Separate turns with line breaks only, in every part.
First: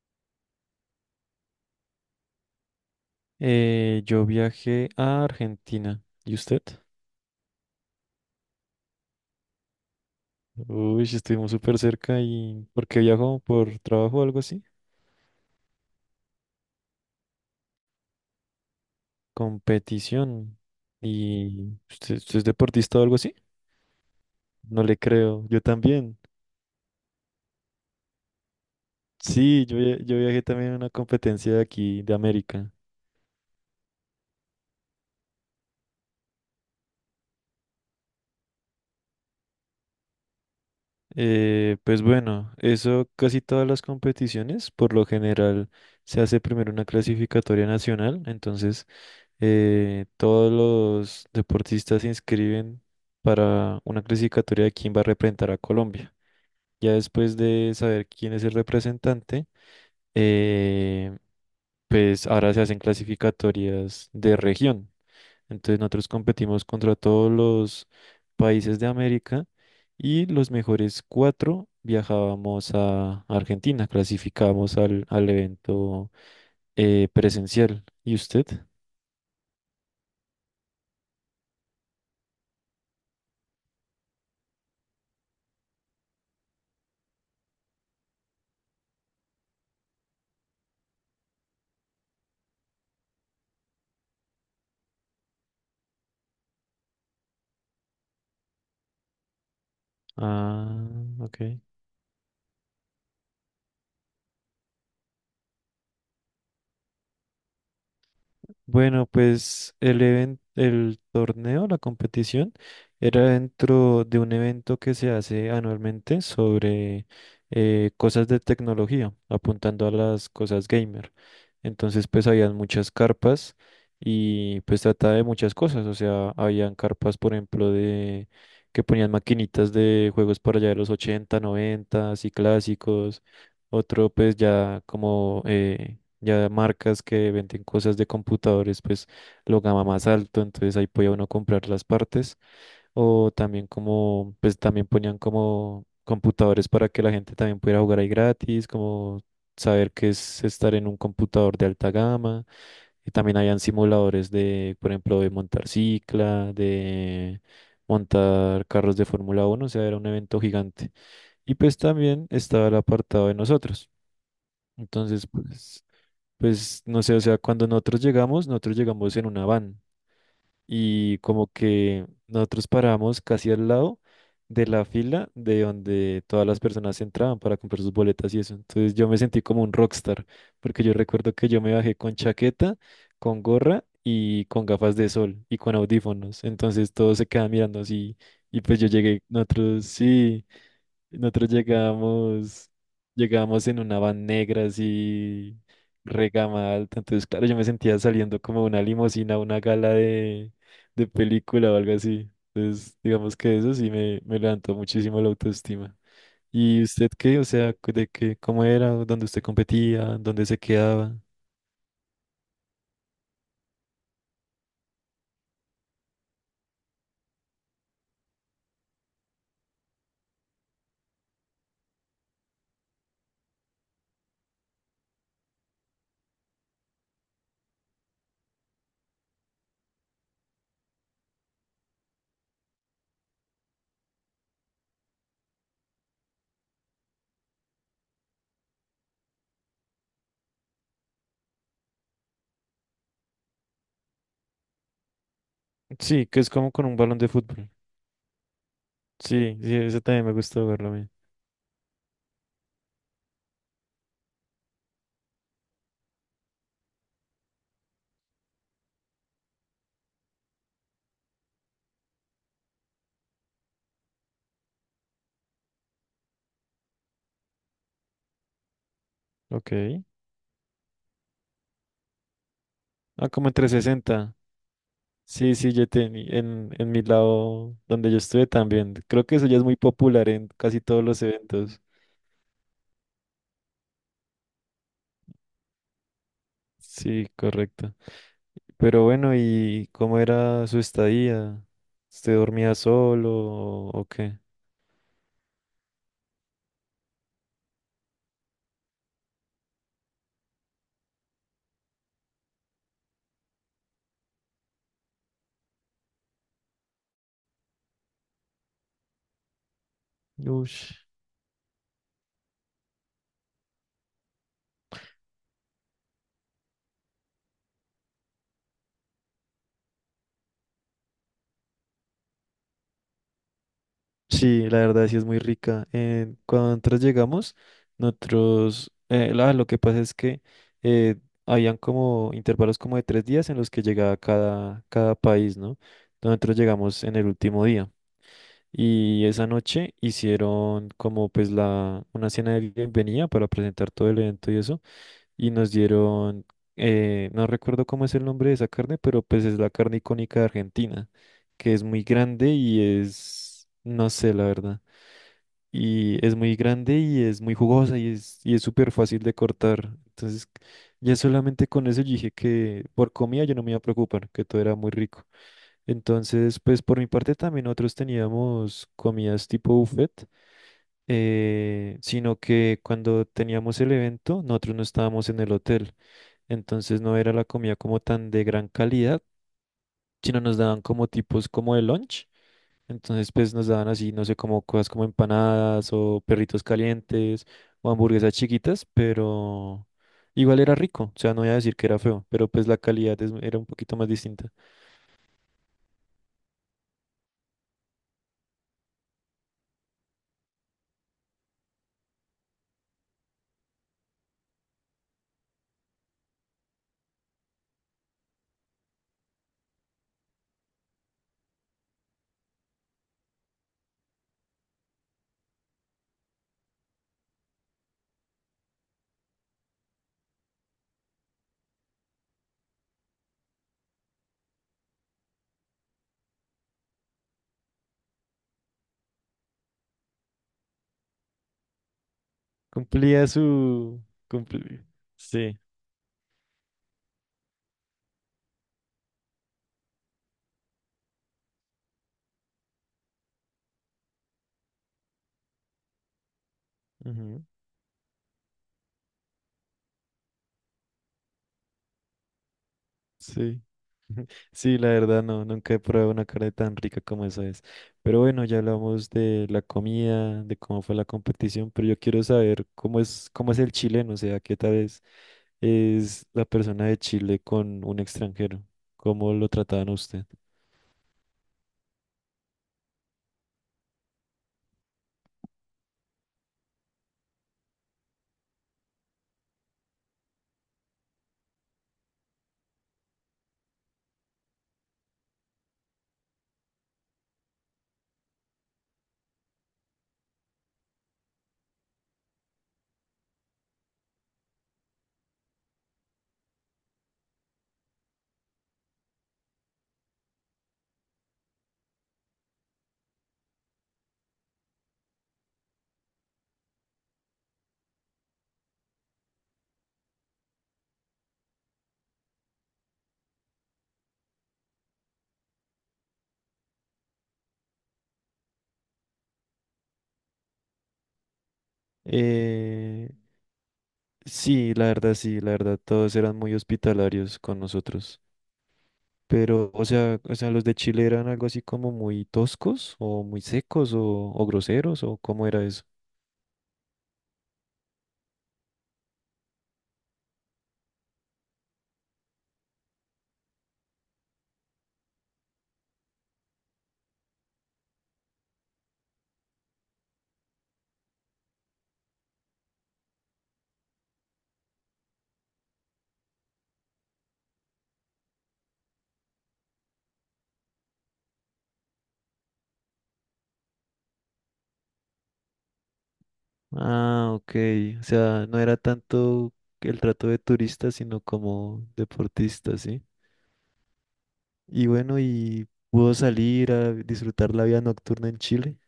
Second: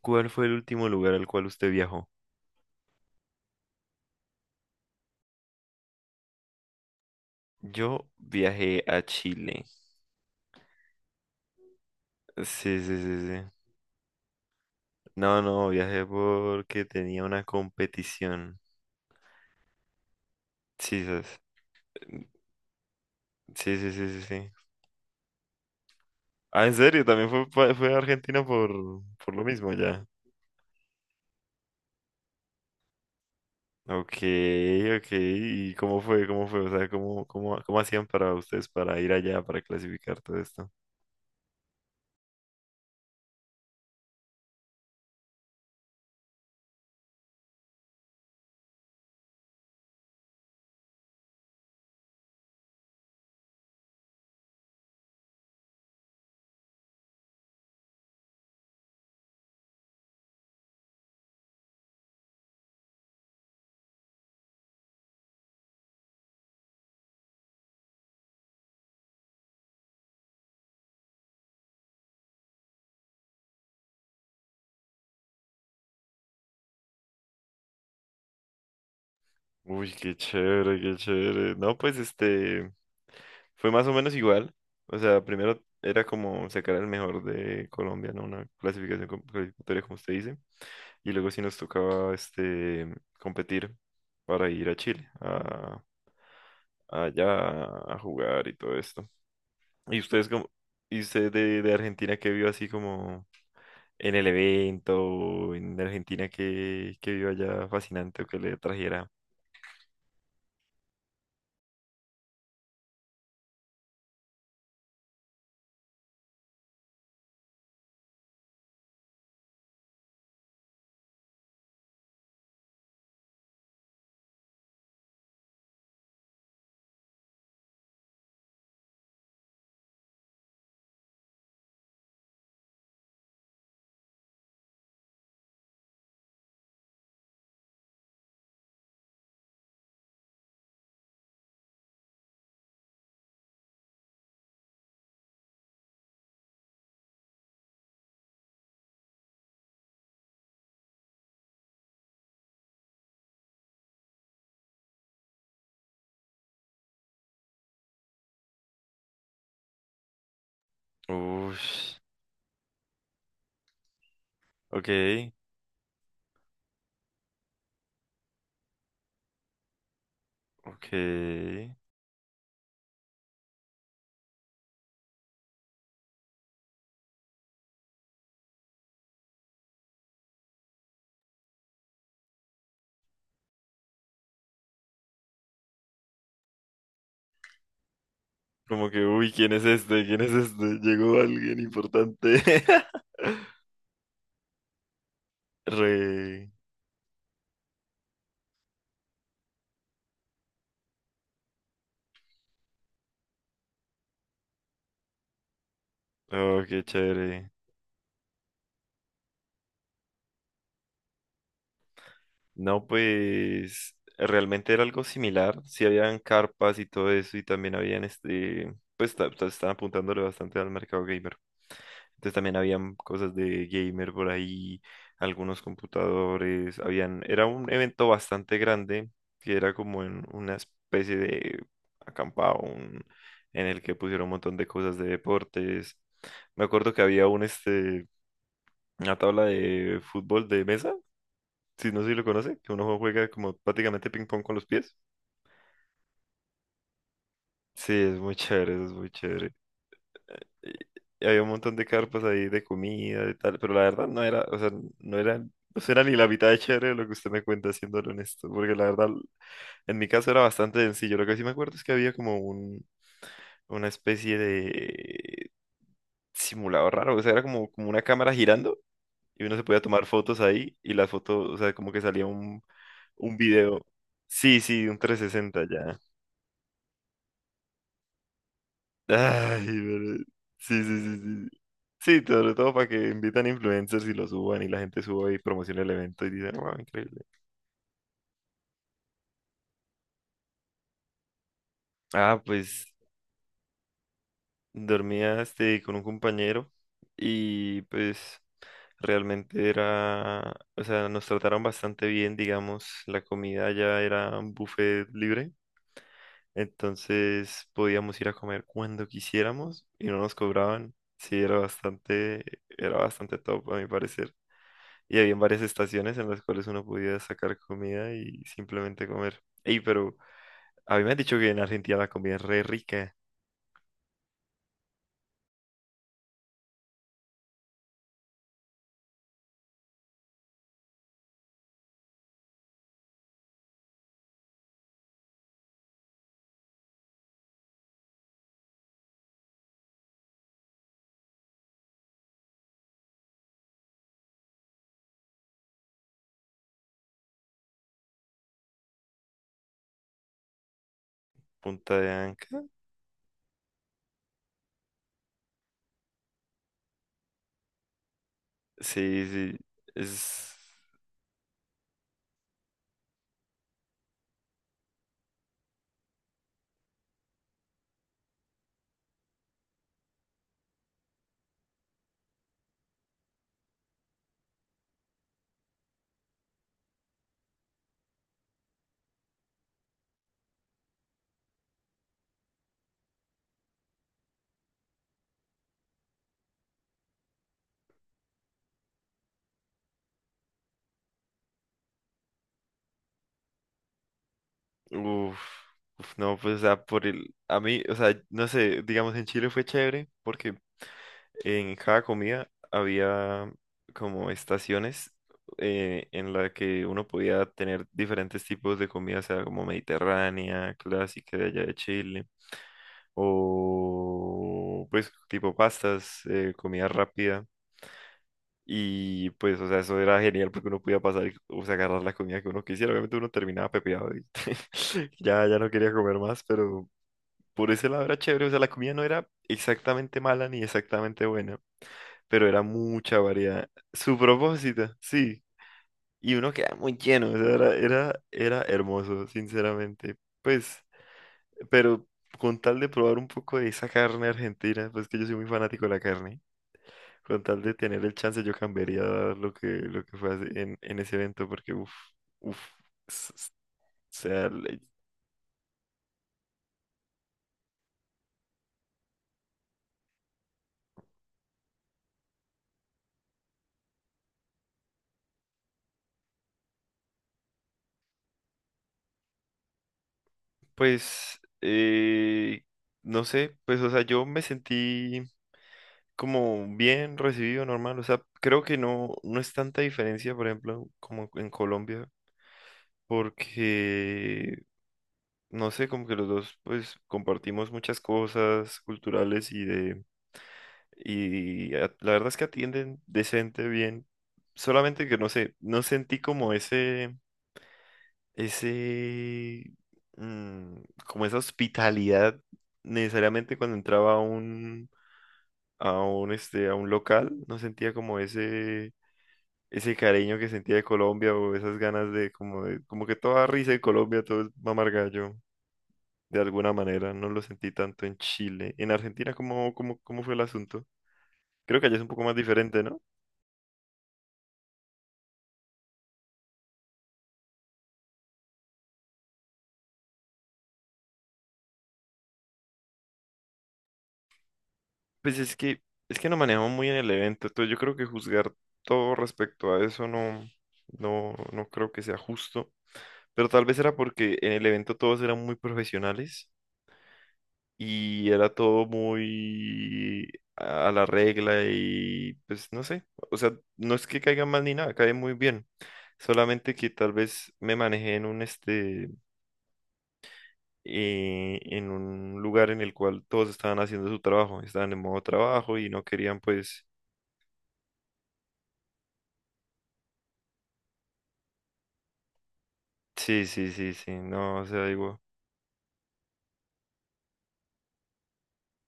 ¿Cuál fue el último lugar al cual usted viajó?
Yo viajé a Argentina. ¿Y usted?
Yo viajé a Chile.
Uy, sí, estuvimos súper cerca y
Sí,
¿por
sí,
qué
sí,
viajó?
sí.
¿Por trabajo o algo así?
No, no, viajé porque tenía una competición.
Competición.
Sí, sas.
¿Y usted es deportista o algo así?
Sí, sí, sí, sí, sí.
No le creo. Yo también.
Ah, ¿en serio? También fue, fue a Argentina por lo
Sí,
mismo
yo, via-
ya.
yo viajé también a una competencia de aquí, de América.
Ok, ok. ¿Y cómo fue? ¿Cómo fue? O sea, ¿cómo, cómo hacían para ustedes para ir allá, para clasificar todo esto?
Pues bueno, eso casi todas las competiciones, por lo general, se hace primero una clasificatoria nacional. Entonces todos los deportistas se inscriben para una clasificatoria de quién va a representar a Colombia. Ya después de saber quién es el representante, eh, pues ahora se hacen clasificatorias de región. Entonces nosotros competimos contra todos los países de América y los mejores cuatro viajábamos a Argentina, clasificábamos al evento presencial. ¿Y usted?
Uy, qué chévere, qué chévere. No, pues fue más o menos igual. O sea, primero era como sacar el mejor de Colombia, ¿no? Una clasificatoria, como usted dice. Y luego sí nos tocaba competir para ir a Chile, a, allá a jugar y todo esto. ¿Y
Ah,
usted
ok.
de Argentina que vio así como en el evento, en Argentina que vio allá fascinante o que le
Bueno,
trajera?
pues el evento, el torneo, la competición, era dentro de un evento que se hace anualmente sobre cosas de tecnología, apuntando a las cosas gamer. Entonces, pues habían muchas carpas y pues trataba de muchas cosas. O sea, habían carpas, por ejemplo, de que ponían maquinitas de juegos para allá de los 80, 90, y clásicos. Otro, pues ya como ya marcas que venden cosas de computadores, pues lo gama más alto. Entonces ahí podía uno comprar las partes. O también como, pues también ponían como computadores para que la gente también pudiera jugar ahí gratis, como saber qué es estar en un computador de alta gama. Y también habían simuladores de, por ejemplo, de montar cicla, de montar carros de Fórmula 1. O sea, era un evento gigante. Y
Uy,
pues también estaba el apartado de nosotros. Entonces,
ok.
pues, no sé, o sea, cuando nosotros llegamos en una van
Ok.
y como que nosotros paramos casi al lado de la fila de donde todas las personas entraban para comprar sus boletas y eso. Entonces yo me sentí como un rockstar, porque yo recuerdo que yo me bajé con chaqueta, con gorra y con gafas de sol y con audífonos. Entonces todos se quedan mirando así y pues yo
Como que,
llegué,
uy, ¿quién es
nosotros
este? ¿Quién es
sí.
este? Llegó
Nosotros
alguien importante.
llegamos llegamos en una van negra así,
Re.
regama alta. Entonces, claro, yo me sentía saliendo como de una limusina, a una gala de película o algo así. Entonces, digamos que eso sí me levantó muchísimo la autoestima.
Oh,
¿Y
qué
usted qué? O
chévere.
sea, de qué, cómo era, dónde usted competía, dónde se quedaba.
No, pues realmente era algo similar. Sí habían carpas y todo eso y también habían estaban apuntándole bastante al mercado gamer. Entonces también habían cosas de gamer por ahí, algunos computadores, habían, era un evento bastante grande que era como en una especie de acampado, en el que pusieron un montón de cosas de deportes. Me acuerdo que había un este una tabla de fútbol de mesa, si no sé si lo conoce, que uno juega como prácticamente ping pong con los pies.
Sí, que es como con un balón de fútbol.
Sí, es muy chévere, es muy chévere.
Sí, sí, eso también me gustó
y
verlo a mí.
y había un montón de carpas ahí de comida y tal, pero la verdad no era, o sea, no era, no era ni la mitad de chévere de lo que usted me cuenta, siendo honesto, porque la verdad, en mi caso era bastante sencillo. Lo que sí me acuerdo es que había una especie de simulador raro, o sea, era como, como una cámara girando y uno se podía
Ok.
tomar fotos ahí y las fotos, o sea, como que salía
Ah,
un
como en trescientos
video.
sesenta
Sí, sí, un trescientos
Sí,
sesenta
sí, yo
ya.
tení, en, en mi lado donde yo estuve también. Creo que eso ya es
Ay,
muy
pero...
popular en casi
Sí, sí,
todos
sí,
los
sí.
eventos.
Sí, sobre todo para que invitan influencers y lo suban y la gente suba y promociona el evento y dicen, wow, increíble.
Sí, correcto. Pero bueno, ¿y cómo era su estadía? ¿Usted
Ah,
dormía
pues
solo o qué?
dormía con un compañero y pues realmente era, o sea, nos trataron bastante bien, digamos, la comida ya era un buffet libre, entonces podíamos ir a comer cuando quisiéramos y no nos
Ush.
cobraban. Sí, era bastante top a mi parecer. Y había varias estaciones en las cuales uno podía sacar comida y simplemente comer. Ey, pero a mí me han dicho que en Argentina la comida es re rica.
Sí, la verdad sí es muy rica. Cuando nosotros llegamos, nosotros, lo que pasa es que eh, habían como intervalos como de 3 días en los que llegaba cada país, ¿no? Nosotros llegamos en el último día. Y esa noche hicieron como pues una cena de bienvenida para presentar todo el evento y eso. Y nos dieron, no recuerdo cómo es el nombre de esa carne, pero pues es la carne icónica de Argentina, que es
Punta
muy
de
grande
Anca.
y es, no sé la verdad. Y es muy grande y es muy jugosa y es súper fácil
Sí,
de
sí.
cortar. Entonces
Es...
ya solamente con eso yo dije que por comida yo no me iba a preocupar, que todo era muy rico. Entonces, pues por mi parte también nosotros teníamos comidas tipo buffet, sino que cuando teníamos el evento, nosotros no estábamos en el hotel. Entonces no era la comida como tan de gran calidad, sino nos daban como tipos como de lunch. Entonces pues nos daban así, no sé, como cosas como empanadas o perritos calientes o hamburguesas chiquitas, pero igual era rico. O sea, no voy a decir que era feo, pero pues la calidad era un poquito más distinta.
Uf, uf, no, pues, o sea, por el... A mí, o sea, no sé, digamos, en Chile fue chévere porque en cada comida había como estaciones en la que uno podía tener diferentes tipos de comida, o sea, como mediterránea, clásica de allá de Chile o pues tipo pastas, comida rápida. Y pues, o sea, eso era genial porque uno podía pasar y o sea, agarrar la comida que uno quisiera. Obviamente uno terminaba pepeado y ya, ya no quería comer más, pero por ese lado era chévere. O sea, la comida no era exactamente mala ni exactamente buena, pero era mucha
Cumplía
variedad.
su...
Su
cumpli-
propósito, sí.
Sí.
Y uno queda muy lleno, o sea, era, era, era hermoso, sinceramente. Pues Pero con tal de probar un poco de esa carne argentina, pues que yo soy muy fanático de la carne, con
Ujú,
tal de tener el chance yo cambiaría lo que en ese evento, porque uff, uff, o
sí.
sea,
Sí, la verdad no, nunca he probado una carne tan rica como esa es. Pero bueno, ya hablamos de la comida, de cómo fue la competición, pero yo quiero saber cómo es el chileno, o sea, qué tal es, la persona de Chile con un extranjero, cómo lo trataban a usted.
pues, no sé, pues, o sea, yo me sentí como bien recibido, normal, o sea, creo que no, no es tanta diferencia, por ejemplo, como en Colombia, porque no sé, como que los dos pues compartimos muchas cosas culturales y de la verdad es que atienden decente, bien. Solamente que no sé, no sentí como ese, ese, mm, como esa hospitalidad necesariamente cuando entraba a un, a un local, no sentía como ese cariño que sentía de Colombia o esas ganas de, como que toda risa de Colombia, todo es mamar gallo, de alguna manera. No lo sentí tanto en Chile. En Argentina, ¿cómo, cómo fue el asunto? Creo que allá es un poco más diferente, ¿no?
Eh, sí, la verdad sí, la verdad todos eran muy hospitalarios con nosotros. Pero, o sea, los de Chile eran algo así como muy toscos o muy secos o groseros o
Pues
cómo era eso.
es que no manejamos muy en el evento, entonces yo creo que juzgar todo respecto a eso no, no creo que sea justo. Pero tal vez era porque en el evento todos eran muy profesionales y era todo muy a la regla y pues no sé. O sea, no es que caiga mal ni nada, cae muy bien. Solamente que tal vez me manejé en un este en un lugar en el cual todos estaban haciendo su trabajo, estaban en modo trabajo y no querían pues
Ah, ok. O sea, no era tanto el trato de turista, sino como deportista, ¿sí?
Sí, sí, sí, sí, no, o sea,
Y bueno,
digo,
¿y pudo salir a disfrutar la vida nocturna en Chile?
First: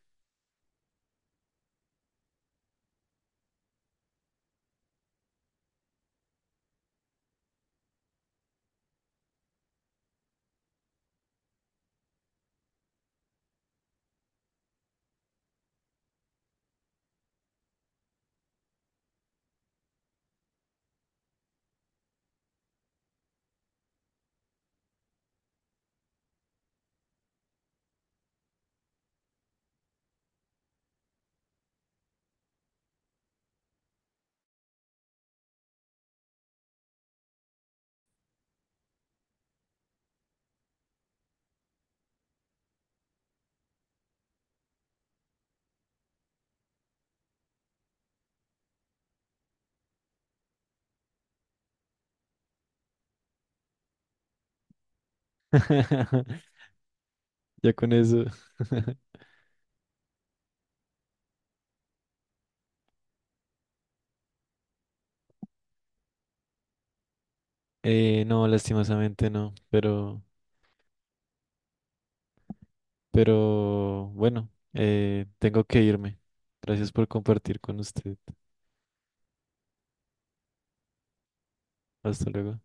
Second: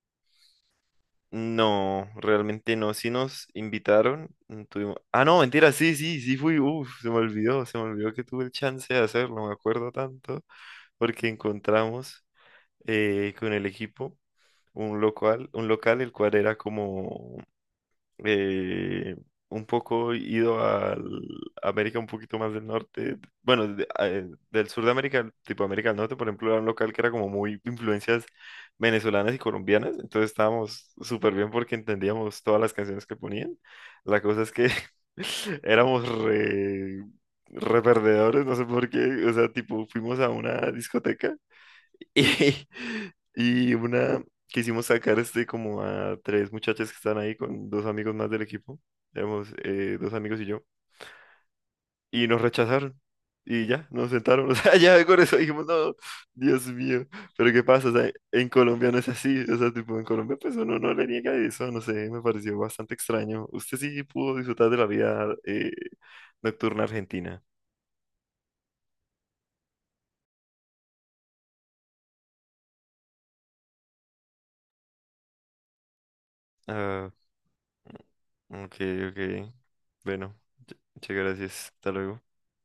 no, realmente no, sí nos invitaron, tuvimos, ah, no, mentira, sí, sí, sí fui, uff, se me olvidó que tuve el chance de hacerlo, me acuerdo tanto, porque encontramos con el equipo un local el cual era como eh, un poco ido al América un poquito más del norte, bueno, del sur de América, tipo América del Norte, por ejemplo, era un local que era como muy influencias venezolanas y colombianas, entonces estábamos súper bien porque entendíamos todas las canciones que ponían. La cosa es que éramos re perdedores, no sé por qué, o sea, tipo, fuimos a una discoteca. Y, y una quisimos sacar este como a 3 muchachas que están ahí con 2 amigos más del equipo, éramos 2 amigos y yo, y nos rechazaron. Y ya, nos sentaron, o sea, ya con eso dijimos, no, Dios mío, pero ¿qué
Ya
pasa? O
con
sea,
eso.
en Colombia no es así, o sea, tipo, en Colombia pues uno no le niega eso, no sé, me pareció bastante extraño. Usted sí pudo disfrutar de la vida nocturna argentina.
No, lastimosamente no, pero, bueno, tengo que irme. Gracias por
Ah,
compartir con usted.
ok, ok, bueno, muchas gracias, hasta
Hasta
luego.
luego.